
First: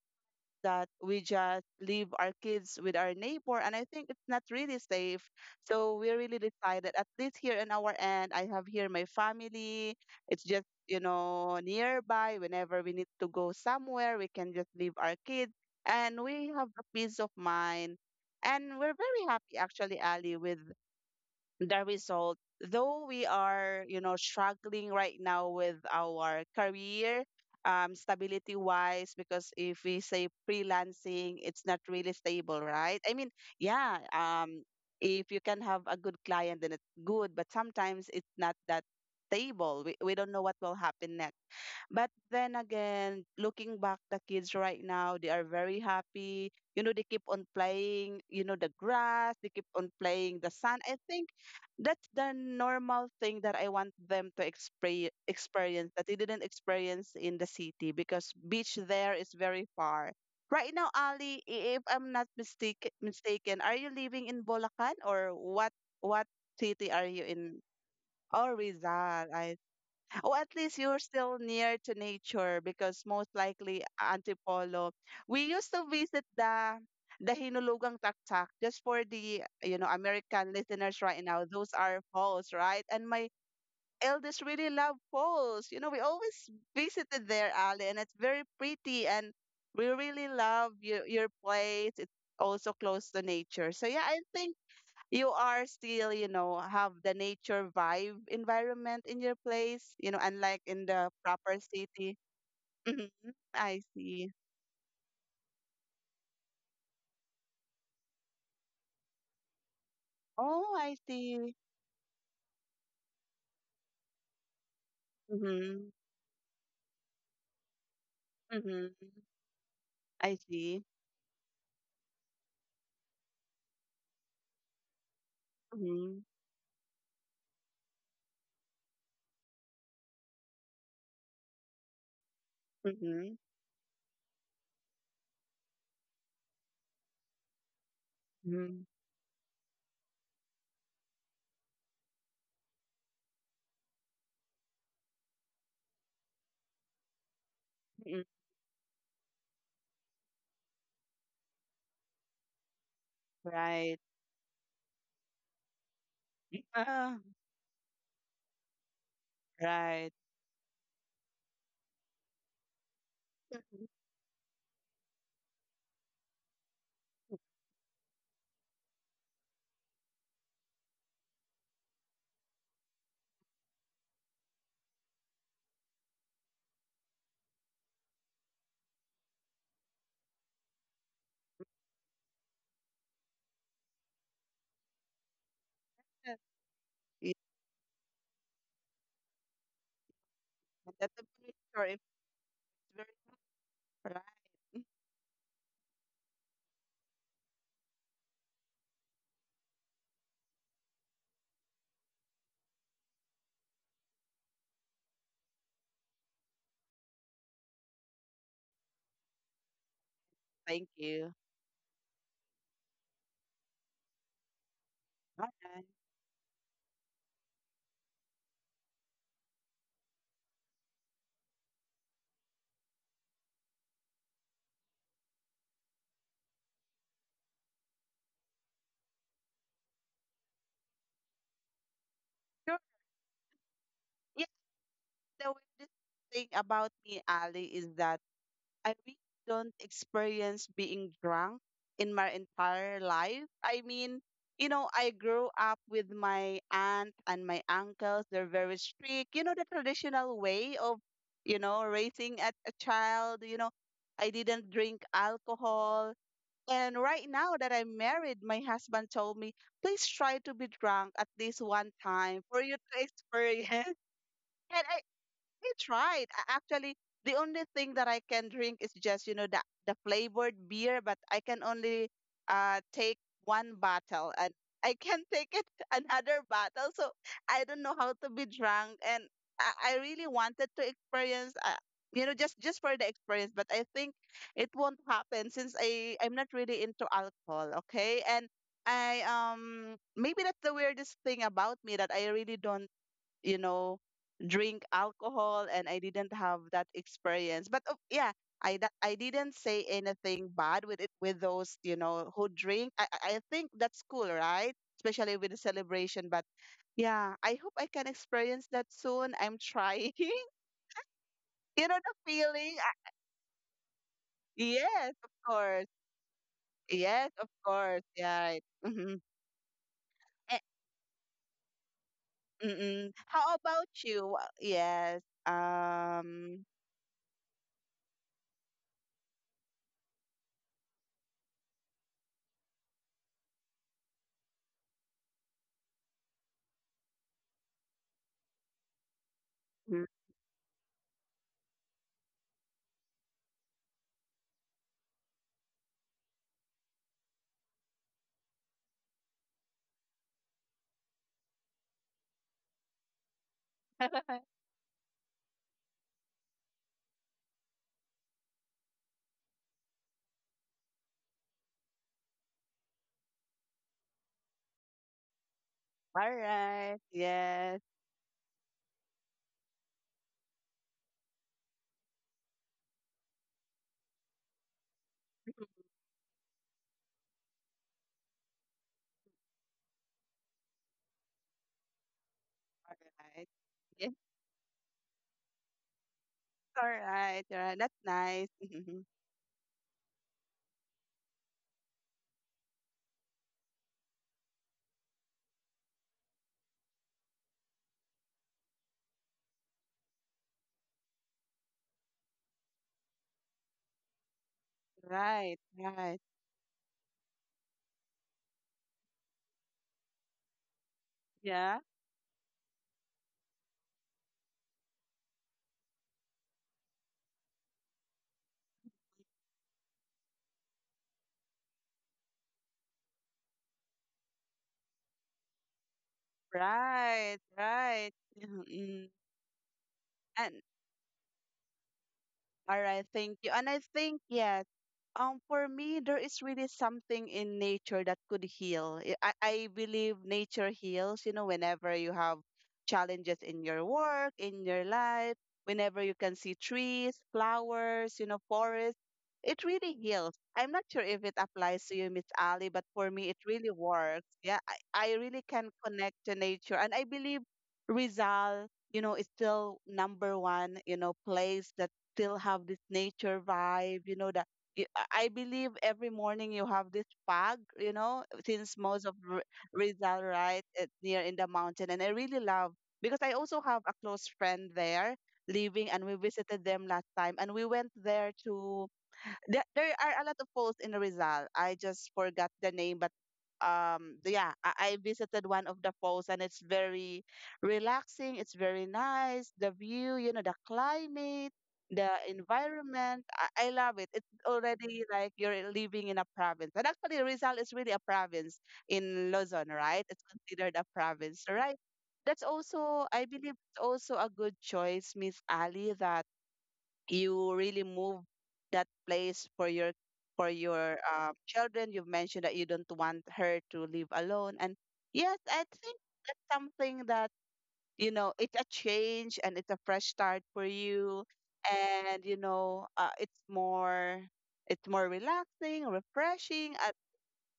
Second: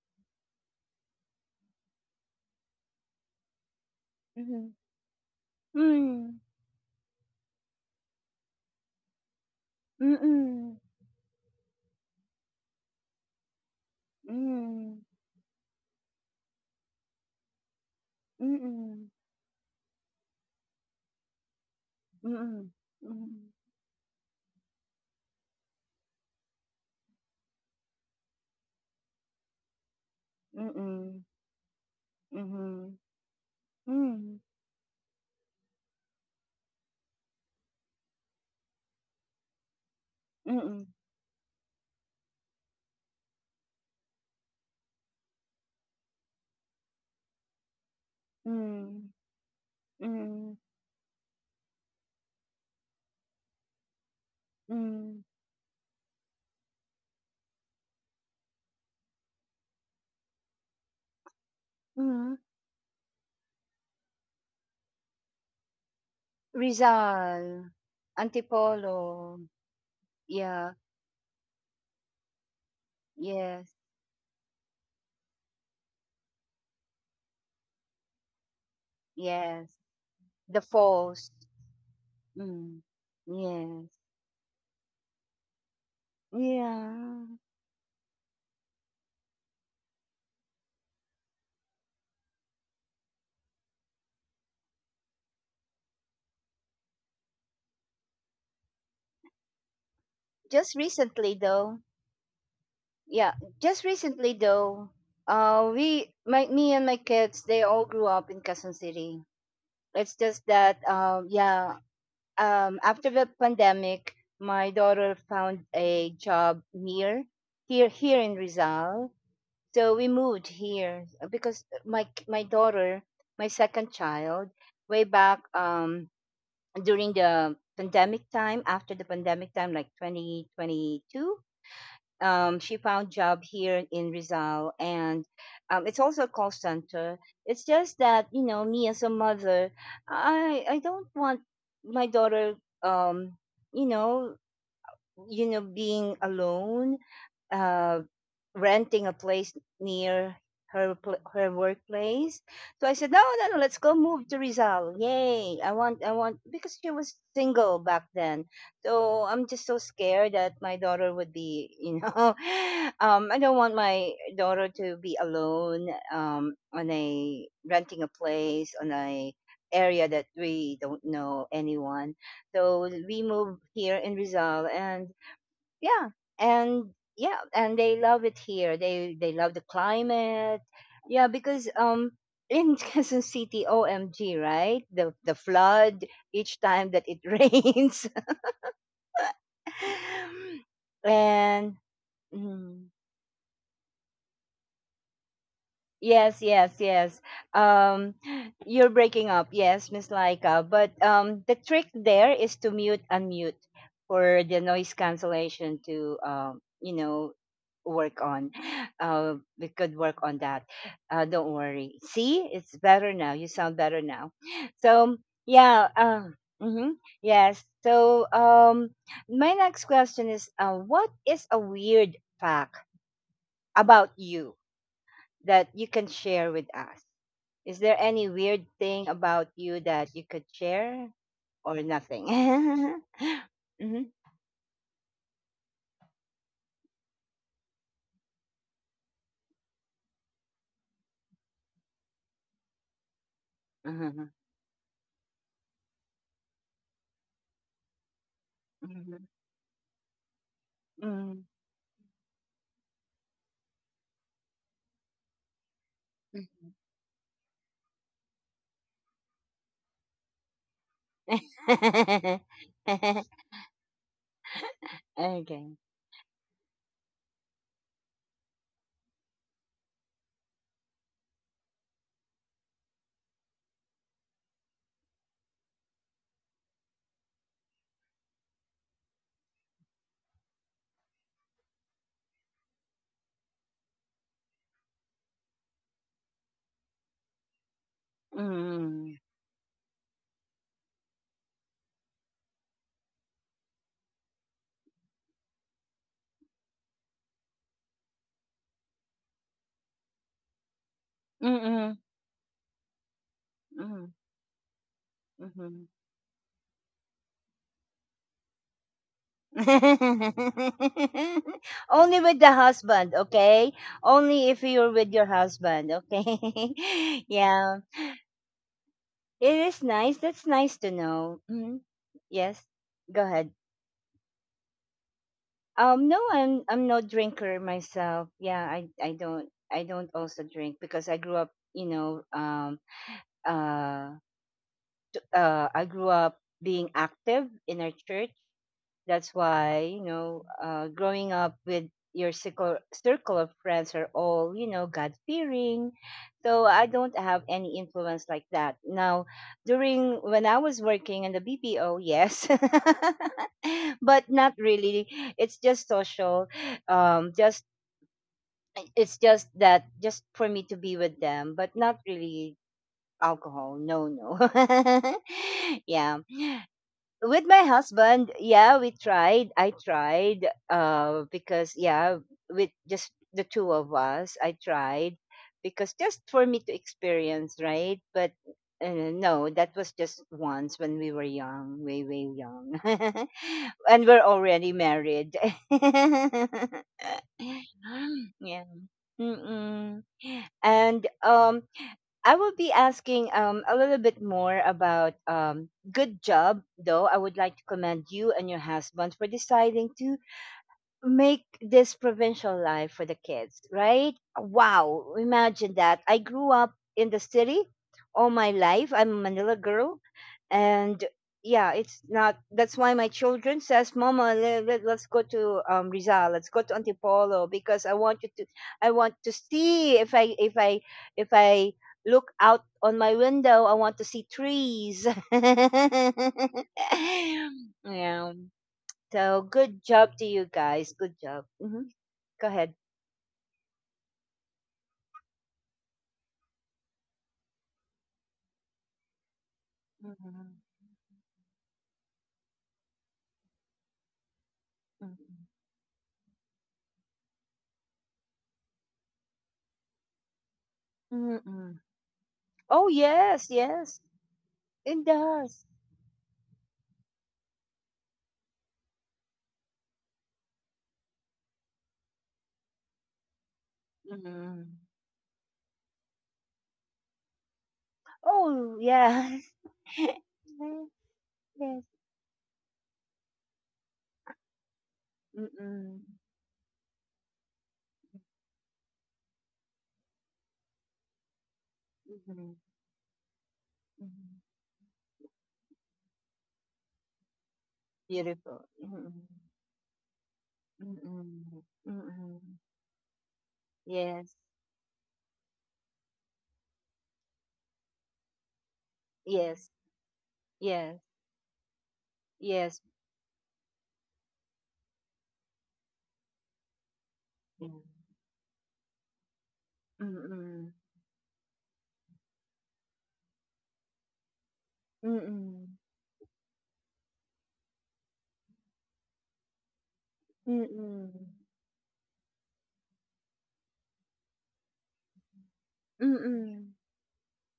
Speaker 2: that we just leave our kids with our neighbor, and I think it's not really safe. So we
Speaker 1: Mm.
Speaker 2: really decided, at least here in our end, I have here my family. It's just,
Speaker 1: Mm-mm.
Speaker 2: you know, nearby. Whenever we need to go somewhere, we can just leave
Speaker 1: Mm.
Speaker 2: our kids, and we have a peace of mind. And we're
Speaker 1: Mm-mm.
Speaker 2: very happy actually, Ali, with the
Speaker 1: Mm-mm.
Speaker 2: result,
Speaker 1: Mm-mm.
Speaker 2: though we are, you know, struggling right now with our career, um, stability wise, because if we say
Speaker 1: Mm-mm.
Speaker 2: freelancing, it's not really stable,
Speaker 1: Mm-mm.
Speaker 2: right? I mean, yeah, um, if you can have a good client, then it's good, but sometimes it's not that stable. We, we don't know what will
Speaker 1: Mm-mm.
Speaker 2: happen next. But then again, looking back, the kids right now, they are very happy. You know, they keep on playing, you know, the
Speaker 1: Mm,
Speaker 2: grass, they keep on playing the
Speaker 1: mm,
Speaker 2: sun. I think that's the normal thing that I want them to expre-
Speaker 1: mm,
Speaker 2: experience, that they didn't experience in the city, because beach there is very far. Right now, Ali, i- if I'm not
Speaker 1: mhm.
Speaker 2: mistake- mistaken, are you living in Bulacan or what what city are you in?
Speaker 1: Rizal,
Speaker 2: Oh, Rizal.
Speaker 1: Antipolo,
Speaker 2: I or at least
Speaker 1: yeah,
Speaker 2: you're still near to nature because most
Speaker 1: yes,
Speaker 2: likely Antipolo. We used to visit the the Hinulugang Taktak just for the
Speaker 1: yes,
Speaker 2: you know American
Speaker 1: the
Speaker 2: listeners right
Speaker 1: falls,
Speaker 2: now. Those are falls,
Speaker 1: mm,
Speaker 2: right? And my
Speaker 1: yes,
Speaker 2: eldest really love falls. You know, we always
Speaker 1: yeah.
Speaker 2: visited there, Ali, and it's very pretty and we really love your your place. It's also close to nature. So yeah, I think you are still, you know, have the nature vibe environment in your place, you know, unlike
Speaker 1: Just
Speaker 2: in the
Speaker 1: recently
Speaker 2: proper
Speaker 1: though,
Speaker 2: city. Hmm,
Speaker 1: yeah,
Speaker 2: I
Speaker 1: just
Speaker 2: see.
Speaker 1: recently though, uh, we, my, me and my kids, they all grew up in Quezon City. It's just
Speaker 2: Oh,
Speaker 1: that,
Speaker 2: I
Speaker 1: um,
Speaker 2: see.
Speaker 1: yeah, um, after the pandemic, my daughter found
Speaker 2: Mm-hmm.
Speaker 1: a job near here here in
Speaker 2: Mm-hmm.
Speaker 1: Rizal. So we
Speaker 2: I
Speaker 1: moved
Speaker 2: see.
Speaker 1: here uh, because uh, my my daughter, my second child, way back um,
Speaker 2: Mm-hmm.
Speaker 1: during the pandemic time, after the pandemic time, like twenty twenty-two, um, she found
Speaker 2: Mm-hmm.
Speaker 1: job here in Rizal, and um, it's also a call center. It's just that, you know,
Speaker 2: Mm-hmm.
Speaker 1: me as a mother, I I don't want my daughter, um, you know, you know, being alone, uh,
Speaker 2: Hmm.
Speaker 1: renting a place near her pl- her workplace. So I said, no, no, no, let's go
Speaker 2: Right.
Speaker 1: move to Rizal. Yay! I want, I want, because she was
Speaker 2: Ah,
Speaker 1: single back then. So I'm just so
Speaker 2: right.
Speaker 1: scared that my daughter would be, you know, um, I don't want
Speaker 2: Mhm.
Speaker 1: my daughter to be alone um, on a renting a place on a area that we don't know anyone. So we moved here in Rizal, and yeah and yeah, and they love it here. they they love the climate. Yeah, because um in Quezon City, O M G, right, the the flood
Speaker 2: Yeah,
Speaker 1: each time that it
Speaker 2: yeah,
Speaker 1: rains
Speaker 2: that's a very
Speaker 1: and
Speaker 2: sure if it's
Speaker 1: mm,
Speaker 2: very right. Mm-hmm.
Speaker 1: yes, yes, yes. Um, you're breaking up, yes, Miss Laika. But um, the trick there is to mute unmute for the noise cancellation to, um, you know, work on. Uh, we could work on that.
Speaker 2: Thank
Speaker 1: Uh,
Speaker 2: you.
Speaker 1: don't worry. See, it's better now. You sound better now. So
Speaker 2: All
Speaker 1: yeah.
Speaker 2: right.
Speaker 1: Uh, hmm yes. So um, my next question is, uh, what is a weird fact about you that you can share with us? Is there any weird thing about you that you could share or nothing?
Speaker 2: Sure.
Speaker 1: Mhm.
Speaker 2: Yes, the weirdest thing about me, Ali, is that I really don't experience being drunk in my entire life. I mean,
Speaker 1: Mhm.
Speaker 2: you know, I grew up with my aunt and my uncles. They're very
Speaker 1: Mhm.
Speaker 2: strict. You know, the traditional way of,
Speaker 1: Mhm.
Speaker 2: you know, raising a, a child. You know, I didn't drink alcohol. And right now that I'm married, my husband told me, please try to be drunk at least one
Speaker 1: Mhm.
Speaker 2: time for you to experience. And I
Speaker 1: Okay.
Speaker 2: it's right. A- Actually, the only thing that I can drink is just, you know, the the flavored beer, but I can only uh take one bottle and I can take it another bottle. So I don't know how to be drunk and I, I really wanted to experience uh, you know, just just for the experience, but I think it won't happen since I I'm not really into alcohol, okay? And
Speaker 1: Mm.
Speaker 2: I um maybe that's the weirdest thing about me that I really don't, you know, drink alcohol and I didn't have that experience. But oh, yeah, I that I didn't say anything bad with it with those,
Speaker 1: Mm-mm.
Speaker 2: you know, who drink. I I I think
Speaker 1: Mm.
Speaker 2: that's cool, right? Especially with the
Speaker 1: Mhm.
Speaker 2: celebration, but yeah, I hope I can experience that soon. I'm trying. You know
Speaker 1: Only
Speaker 2: the
Speaker 1: with the
Speaker 2: feeling?
Speaker 1: husband,
Speaker 2: I-
Speaker 1: okay? Only if you're with
Speaker 2: Yes,
Speaker 1: your
Speaker 2: of
Speaker 1: husband,
Speaker 2: course.
Speaker 1: okay?
Speaker 2: Yes, of
Speaker 1: Yeah.
Speaker 2: course. Yeah. Mm-hmm.
Speaker 1: It is nice. That's
Speaker 2: Eh,
Speaker 1: nice to know. Mhm. Yes.
Speaker 2: mm-mm.
Speaker 1: Go ahead.
Speaker 2: How about you? Wha- Yes.
Speaker 1: Um, no, I'm
Speaker 2: Um.
Speaker 1: I'm no drinker myself. Yeah, I I don't I don't also drink because I grew up, you know, um, uh, uh, I grew up being active in our church. That's why, you
Speaker 2: Mm,
Speaker 1: know, uh, growing up with your circle, circle of friends are all, you know, God fearing. So I don't have any influence like that. Now, during when I was working in the B P O, yes, but not really. It's just social. Um, just It's just that, just for me to be with them, but not really alcohol. No, no. Yeah,
Speaker 2: all right.
Speaker 1: with my
Speaker 2: Yes.
Speaker 1: husband, yeah, we tried. I tried uh, because, yeah, with just the two of us, I tried because just for me to experience, right? But uh, no, that was just once when we were young, way, way young.
Speaker 2: Right.
Speaker 1: And
Speaker 2: Yes,
Speaker 1: we're already married. Yeah.
Speaker 2: alright. Yeah, that's nice. Mhm.
Speaker 1: Mm-mm. And um, I will be asking um a little bit more about um good job though. I would like to commend you and your husband for deciding to make this provincial life for the kids, right? Wow,
Speaker 2: Right,
Speaker 1: imagine that. I
Speaker 2: right.
Speaker 1: grew up in the city all my life. I'm a Manila girl, and yeah,
Speaker 2: Yeah,
Speaker 1: it's not that's why my children says, "Mama, le- le- let's go to um, Rizal. Let's go to Antipolo because I want you to I want to see if I if I if I look out on my window, I want to see trees."
Speaker 2: right, right.
Speaker 1: Yeah.
Speaker 2: Mhm, mm.
Speaker 1: So good job to you
Speaker 2: And
Speaker 1: guys. Good job. Hmm. Go ahead.
Speaker 2: all right, thank you. And I think yes, um, for me there is really something in nature that could heal. I I I believe
Speaker 1: Mhm.
Speaker 2: nature heals. You know, whenever you have challenges in your work, in your life,
Speaker 1: Mhm.
Speaker 2: whenever you can see trees, flowers, you know, forests, it really heals. I'm not sure if it
Speaker 1: Mm-mm.
Speaker 2: applies to you, Miss Ali, but
Speaker 1: Oh
Speaker 2: for me it
Speaker 1: yes,
Speaker 2: really
Speaker 1: yes,
Speaker 2: works. Yeah, I,
Speaker 1: it
Speaker 2: I really
Speaker 1: does.
Speaker 2: can connect to nature, and I believe Rizal, you know, is still number one, you know, place that still have this nature vibe, you know, that
Speaker 1: Mhm.
Speaker 2: you, I I believe every morning you have this fog, you know,
Speaker 1: Oh
Speaker 2: since most of
Speaker 1: yeah,
Speaker 2: R-
Speaker 1: yes.
Speaker 2: Rizal, right, it's near in the
Speaker 1: Yes.
Speaker 2: mountain. And I really love because I also have a close friend there living
Speaker 1: Mm-mm.
Speaker 2: and we visited them last time and we went there to there, there are a lot of falls in Rizal. I just forgot
Speaker 1: Mhm.
Speaker 2: the name, but um,
Speaker 1: Mhm.
Speaker 2: the- yeah, I, I visited one of the falls and it's very relaxing. It's
Speaker 1: Beautiful.
Speaker 2: very
Speaker 1: Mm-mm.
Speaker 2: nice. The view, you know, the climate,
Speaker 1: Mhm.
Speaker 2: the
Speaker 1: Mhm.
Speaker 2: environment. I, I love it. It's
Speaker 1: Yes,
Speaker 2: already like you're living in a province. And actually, Rizal is really a province in Luzon,
Speaker 1: yes,
Speaker 2: right? It's considered a
Speaker 1: yes,
Speaker 2: province, right? That's
Speaker 1: yes.
Speaker 2: also, I believe, it's also a good choice, Miss Ali, that you
Speaker 1: Yeah.
Speaker 2: really move that place for your for
Speaker 1: Mm-mm.
Speaker 2: your uh, children. You've mentioned that you don't want her to live alone, and yes, I
Speaker 1: Mm-mm.
Speaker 2: think that's something that, you know, it's a change and it's a fresh start for
Speaker 1: Mm-mm.
Speaker 2: you, and you know, uh, it's more, it's more relaxing,
Speaker 1: Mm-mm.
Speaker 2: refreshing, uh,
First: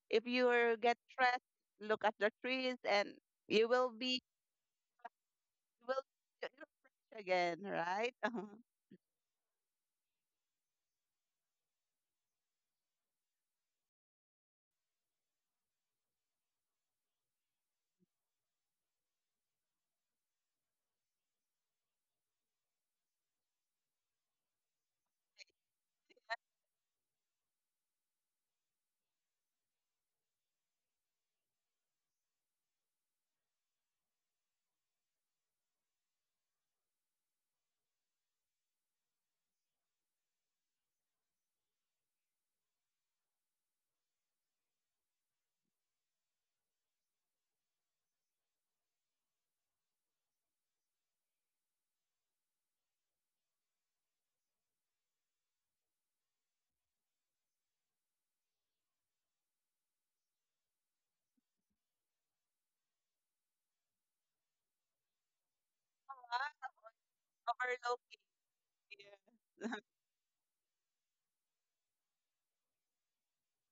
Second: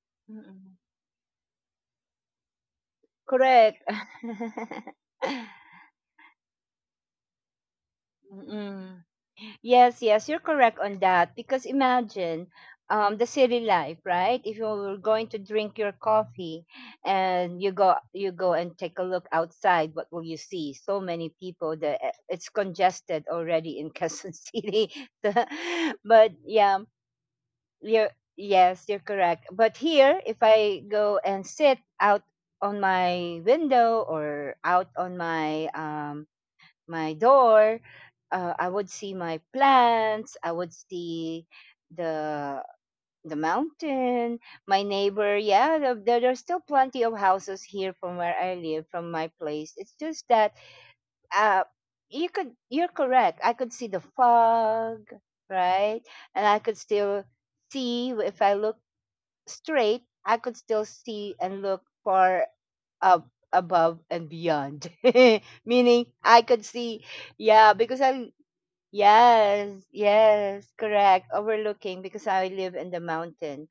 Speaker 2: if you
Speaker 1: Mhm.
Speaker 2: get stressed, look at the trees and you
Speaker 1: Correct.
Speaker 2: will be you will you'll be fresh again, right?
Speaker 1: Mm. Yes, yes, you're correct on that. Because imagine um, the city life, right? If you're going to drink your coffee and you go you go and take a look outside, what will you see? So many people that uh, it's congested already in Quezon City. So- but yeah, you're yes, you're correct. But here, if I go and sit out on my window or out on my um my door, uh, I would see my plants, I would see the the mountain, my neighbor. Yeah, the, there there's still plenty of houses here from where I live, from my place. It's just that uh, you could you're correct. I could see the fog, right? And I could still see if I look straight, I could still see and look far up above and beyond. Meaning I could see, yeah, because
Speaker 2: Overlooking,
Speaker 1: I yes, yes, correct. Overlooking because I live in the mountain.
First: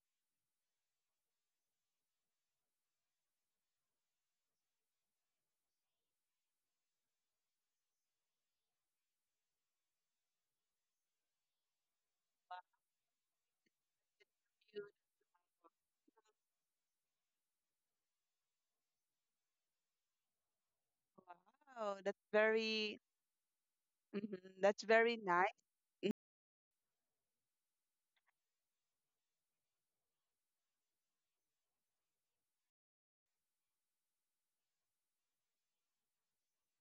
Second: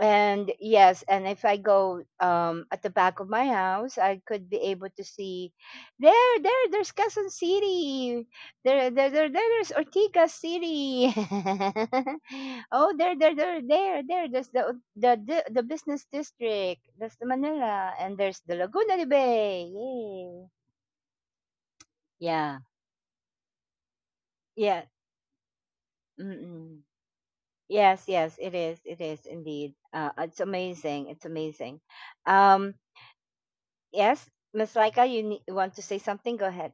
Speaker 1: And yes, and if I go um at the back of my house, I could be able to see there, there, there's Quezon City. There, there, there, there there's Ortigas City. Oh, there, there, there, there, there. There's the
Speaker 2: yeah.
Speaker 1: the the, the business district. That's the Manila, and there's the Laguna de Bay. Yay.
Speaker 2: Wow, that's
Speaker 1: Yeah,
Speaker 2: very, mhm,
Speaker 1: yeah.
Speaker 2: that's very nice.
Speaker 1: Mm-mm. Yes, yes, it is. It is indeed. Uh, it's amazing. It's amazing. Um, yes, Miss Laika, you ne- you want to say something? Go ahead.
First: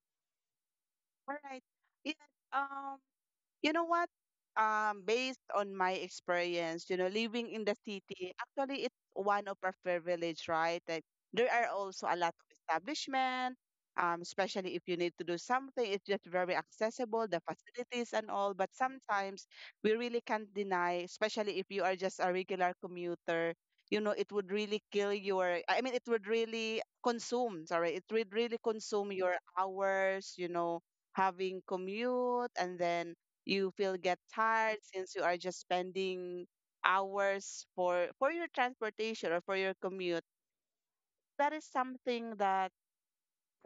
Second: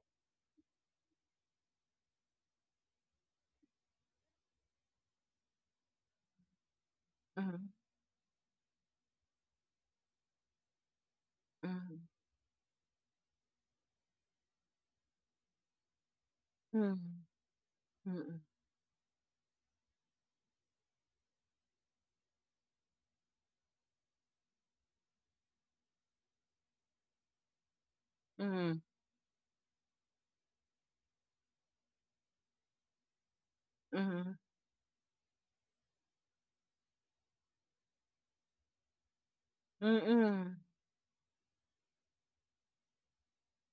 Speaker 2: All right. Yeah. Um, you know what? Um, based on my experience, you know, living in
Speaker 1: Mhm,
Speaker 2: the city, actually it's one of our privilege, right? Like there are
Speaker 1: mhm.
Speaker 2: also a lot of establishment, um, especially if you need to do something, it's just very
Speaker 1: Hmm.
Speaker 2: accessible, the facilities and all. But sometimes we really can't deny, especially if you are just a regular commuter, you know, it would really kill your, I mean, it would really consume, sorry, it would really
Speaker 1: Hmm.
Speaker 2: consume your hours, you know, having commute and then you feel get
Speaker 1: Hmm.
Speaker 2: tired since you are just spending hours for for your transportation or for your commute.
Speaker 1: Hmm.
Speaker 2: That is something that,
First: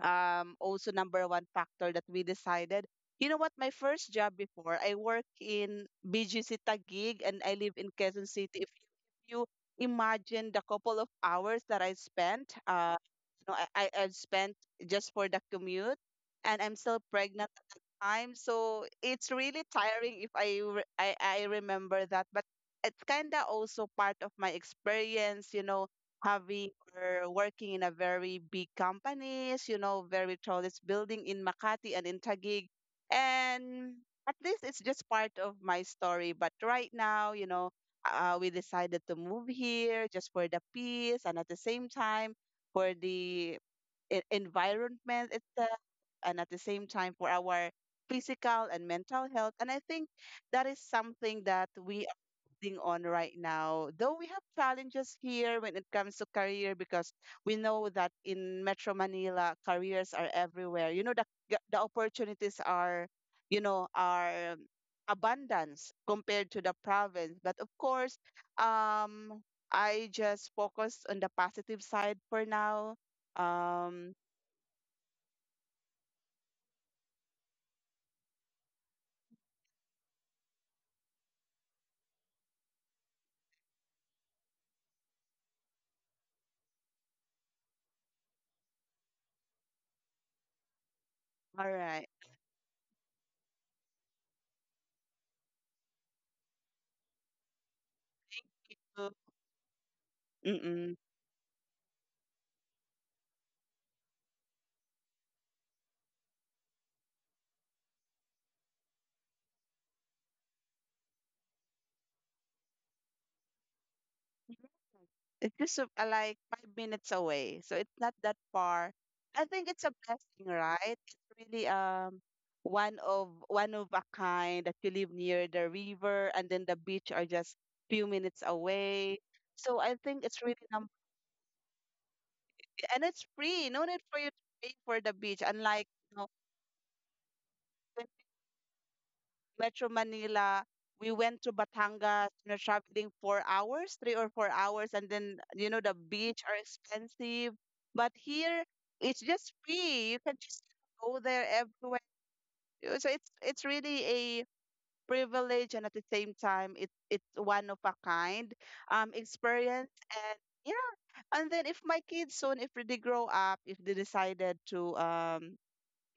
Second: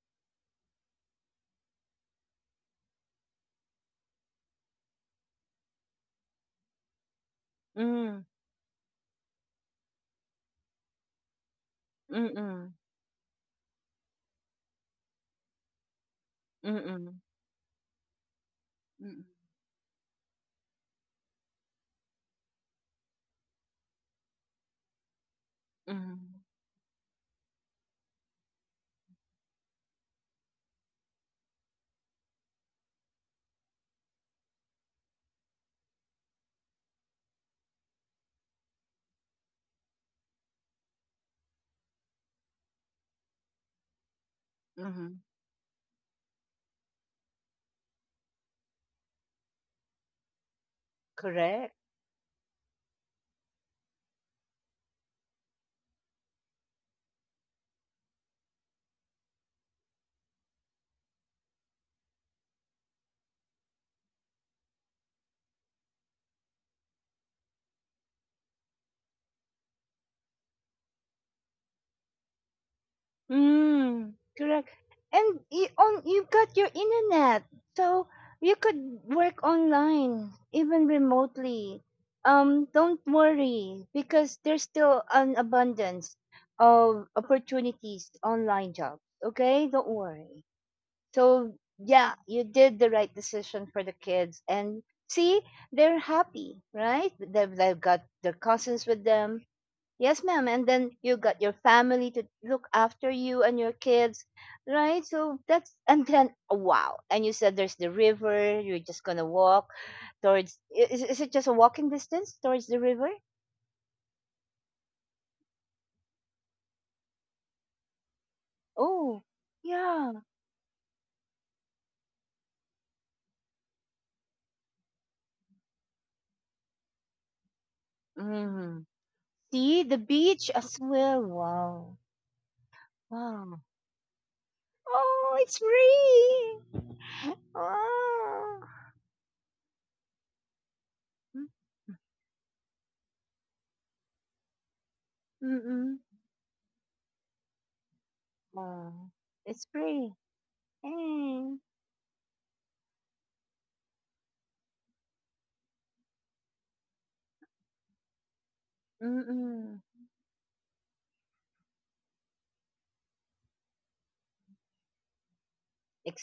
Speaker 2: um, also number one factor that we decided. You know what? My first job before I work in B G C Taguig and I live in
Speaker 1: Hmm.
Speaker 2: Quezon City. If you if you imagine the couple of hours that I
Speaker 1: Hmm.
Speaker 2: spent,
Speaker 1: Hmm.
Speaker 2: uh, you know, I, I I've spent just for the commute, and I'm still
Speaker 1: Hmm.
Speaker 2: pregnant at the time. So
Speaker 1: Hmm. Hmm.
Speaker 2: it's really tiring if I re- I, I remember that. But it's kind of also part of my experience, you know,
Speaker 1: Hmm.
Speaker 2: having or working in a very big companies, you know, very tall. It's building in Makati and in Taguig, and at least it's just part of my story. But right now, you know, uh, we decided to move here just for the peace and at the same time for the e- environment itself, and at the same time for our physical and mental health. And I think that is something
Speaker 1: Correct.
Speaker 2: that we reflecting on right now, though we have challenges here when it comes to career because we know that in Metro Manila, careers are everywhere. You know, the, g- the opportunities are, you know, are abundance compared to the province. But of course, um, I just focus on the positive side for now.
Speaker 1: Mm,
Speaker 2: Um,
Speaker 1: correct. And you on you've got your internet, so you could work online even remotely. Um, don't worry because there's still an abundance of opportunities, online jobs. Okay, don't worry. So
Speaker 2: all
Speaker 1: yeah,
Speaker 2: right.
Speaker 1: you did the right decision for the kids, and see, they're happy, right? They've they've got their cousins
Speaker 2: Thank
Speaker 1: with
Speaker 2: you.
Speaker 1: them. Yes, ma'am. And then
Speaker 2: Mm-mm.
Speaker 1: you got your family to look after you and your kids, right? So that's, and then, wow. And you said there's the river, you're just going to walk towards, i- is, is it just a walking distance towards the river?
Speaker 2: It's just uh, like five minutes away, so it's not that far.
Speaker 1: Oh,
Speaker 2: I think it's a
Speaker 1: yeah.
Speaker 2: blessing, right? It's really um one of one of a kind that you live near the river and then the beach are just few minutes
Speaker 1: Hmm.
Speaker 2: away.
Speaker 1: See
Speaker 2: So
Speaker 1: the
Speaker 2: I think
Speaker 1: beach
Speaker 2: it's really
Speaker 1: as
Speaker 2: num
Speaker 1: well. Wow.
Speaker 2: and it's
Speaker 1: Wow.
Speaker 2: free. No need for you to pay for the
Speaker 1: Oh,
Speaker 2: beach,
Speaker 1: it's
Speaker 2: unlike, you know,
Speaker 1: free. Oh.
Speaker 2: Metro Manila. We went to Batangas, you know, traveling four hours, three or four hours, and then you know
Speaker 1: Mm-mm.
Speaker 2: the beach are expensive. But here
Speaker 1: Oh,
Speaker 2: it's just
Speaker 1: it's free.
Speaker 2: free. You can just go there
Speaker 1: Hey,
Speaker 2: everywhere. Uh, So it's it's really a privilege and at the same time it's it's one of a kind um
Speaker 1: mm-mm.
Speaker 2: experience and yeah. And then if my kids soon, if they grow up, if they decided to um,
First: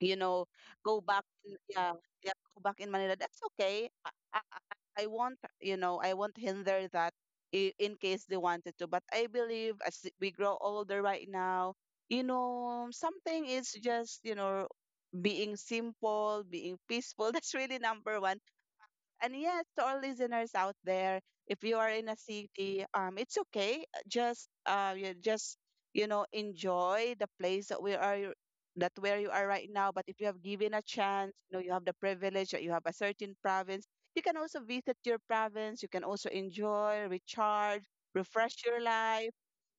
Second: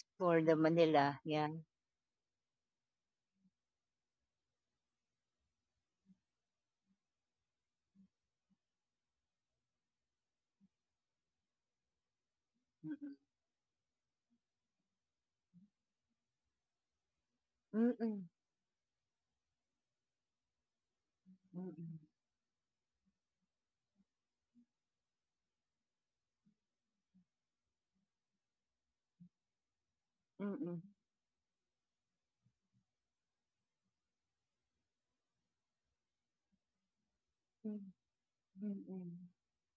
Speaker 2: you know,
Speaker 1: the
Speaker 2: go
Speaker 1: Manila.
Speaker 2: back
Speaker 1: Yeah.
Speaker 2: to, yeah, yeah, go back in Manila. That's okay. I, I, I I won't, you know, I won't hinder that i- in case they wanted to. But I believe as we grow older right now, you know,
Speaker 1: Mm-mm,
Speaker 2: something is just, you know, being simple, being peaceful. That's really number
Speaker 1: mm-mm,
Speaker 2: one. And yes, to our listeners out there, if you are
Speaker 1: mm-mm,
Speaker 2: in a city, um, it's okay. Just uh, You just, you know, enjoy the place that we are that where you are right now. But if you have
Speaker 1: mm-mm,
Speaker 2: given a
Speaker 1: mm,
Speaker 2: chance, you know you have the privilege that you have a certain province. You can also visit your province. You can also enjoy, recharge,
Speaker 1: mm-mm,
Speaker 2: refresh
Speaker 1: mm
Speaker 2: your
Speaker 1: mm mm
Speaker 2: life,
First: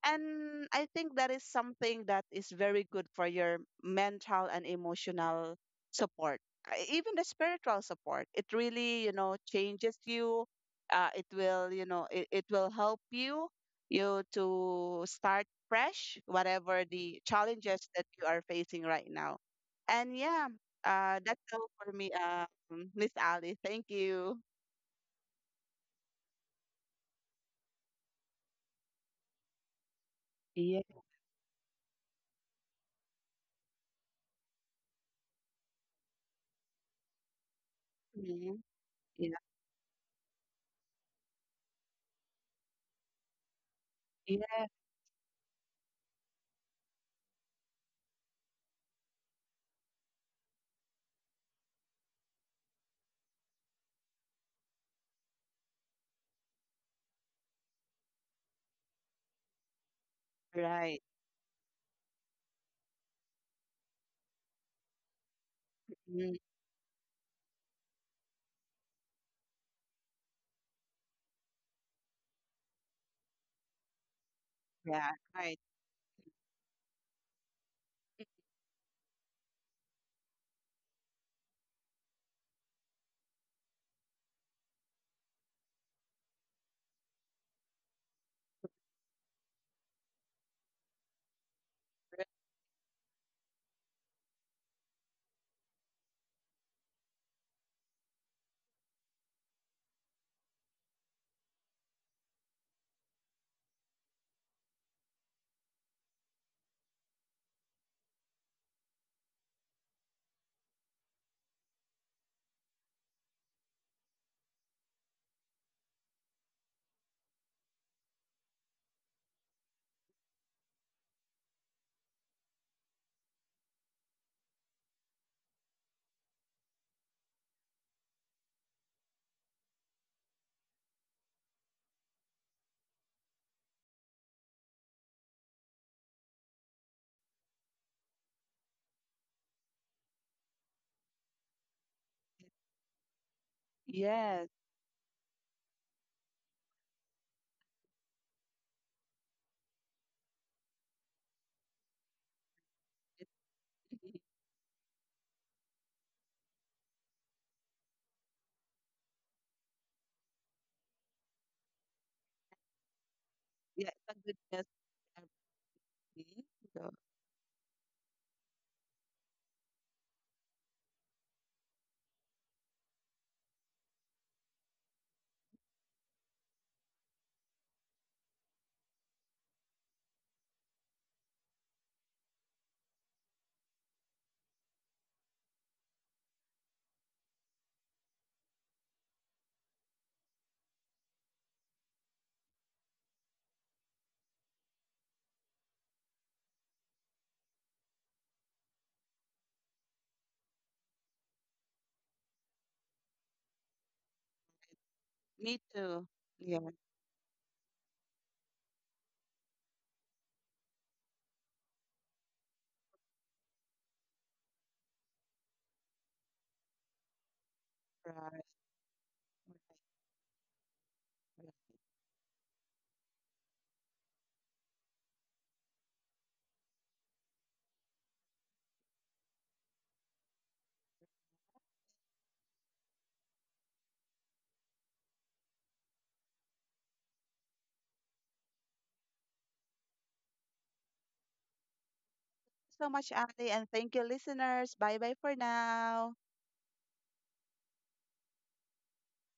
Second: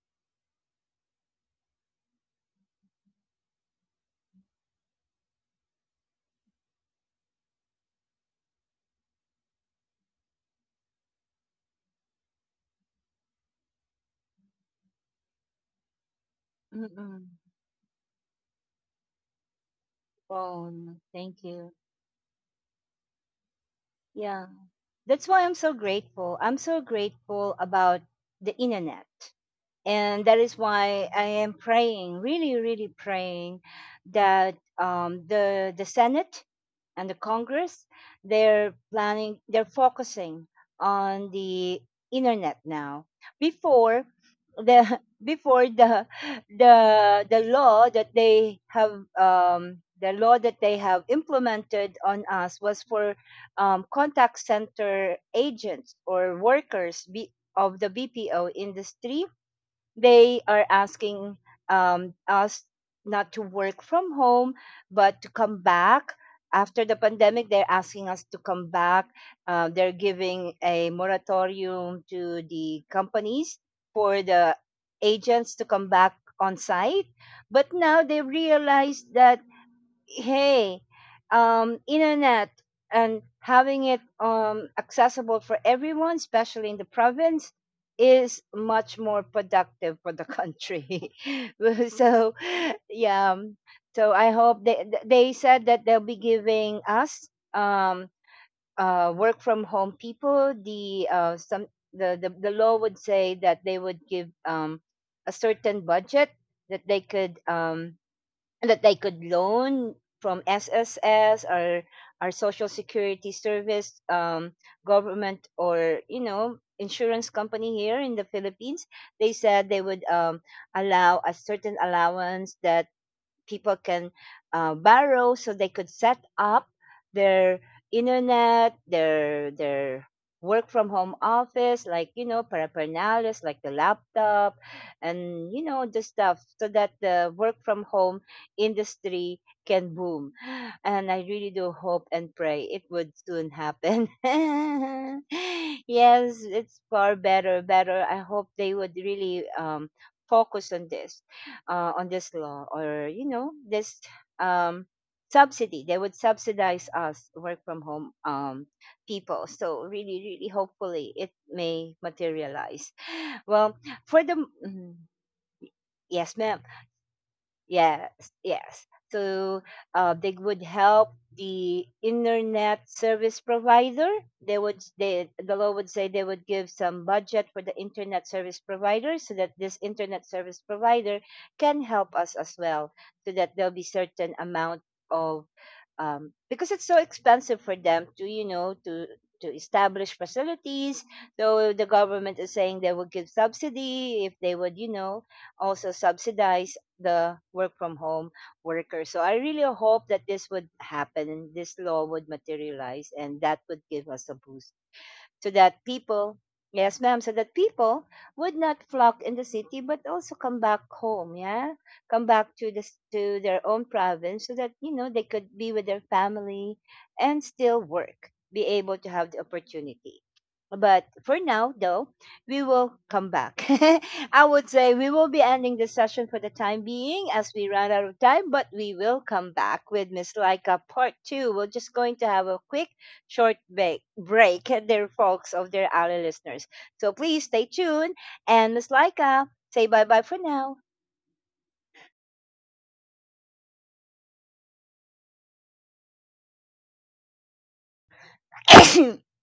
Speaker 2: and I think that is something that is very good for your mental and emotional support. Uh, even the spiritual support. It really, you know, changes you. Uh, it will, you know, it, it will help you you to start fresh,
Speaker 1: mm
Speaker 2: whatever
Speaker 1: mm.
Speaker 2: the challenges that you are facing right now. And yeah,
Speaker 1: Phone.
Speaker 2: uh,
Speaker 1: Thank
Speaker 2: that's all
Speaker 1: you.
Speaker 2: for me, um, Miss Ali. Thank you.
Speaker 1: Yeah. That's why I'm so grateful. I'm so grateful about the internet. And that is
Speaker 2: Yeah,
Speaker 1: why I am praying, really, really praying that um, the the Senate and the Congress,
Speaker 2: mhm,
Speaker 1: they're
Speaker 2: yeah,
Speaker 1: planning, they're focusing on the internet now. Before
Speaker 2: yeah.
Speaker 1: the before the the the law that they have um, the law that they have implemented on us was for um, contact center agents or workers be, of the B P O industry. They are
Speaker 2: Right.
Speaker 1: asking um, us not to work from home, but to come back.
Speaker 2: Mm,
Speaker 1: After the pandemic, they're asking us to come back. Uh, they're giving a moratorium to the companies for the
Speaker 2: yeah.
Speaker 1: agents
Speaker 2: Right.
Speaker 1: to come back on site. But now they realize that hey, um, internet and having it um, accessible for everyone, especially in the province, is much more productive for the country. Well, so, yeah. um, so I hope they th- they said that they'll be giving us um, uh, work from home people the uh, some the, the the law would say that they would give um, a certain budget that they could um, and that they could loan from S S S or our social security service, um, government, or you know, insurance company here in the Philippines. They said they would um, allow a certain allowance that people can uh, borrow so they could set up their internet, their their work from home office, like you know, paraphernalia, like the laptop, and you know the stuff, so that the work from home industry can boom. And I really do hope and pray it would soon happen.
Speaker 2: Yes.
Speaker 1: Yes, it's far better, better. I hope they would really um, focus on this, uh, on this law or you know this, um, subsidy. They would subsidize us work from home, um, people, so really really hopefully it may materialize well
Speaker 2: Yeah, it's
Speaker 1: for
Speaker 2: a
Speaker 1: the
Speaker 2: good guess,
Speaker 1: mm,
Speaker 2: Abby.
Speaker 1: yes ma'am.
Speaker 2: So,
Speaker 1: Yes, yes. So uh, they would help the internet service provider. They would they the law would say they would give some budget for the internet service provider so that this internet service provider can help us as well, so that there'll be certain amount of, um, because it's so expensive for them to you know to to establish facilities. So the government is saying they will give subsidy if they would you know also subsidize the work from home workers. So I really hope that this would happen, this law would materialize, and that would give us a boost so
Speaker 2: me
Speaker 1: that
Speaker 2: too.
Speaker 1: people,
Speaker 2: Yeah,
Speaker 1: yes, ma'am, so that people would not flock in the city, but also come back home, yeah, come back to this to their own province, so that you know they could be with their family and still work,
Speaker 2: right,
Speaker 1: be able to have the opportunity. But for
Speaker 2: right.
Speaker 1: now, though, we will come back. I would say we will be ending the session for the time being as we run out of time, but we will come back with Miss Laika part two. We're just going to have a quick short break, break their folks of their alley listeners. So please stay tuned. And Miss Laika, say bye bye for now.
Speaker 2: So much, Andy, and thank you, listeners. Bye bye for now.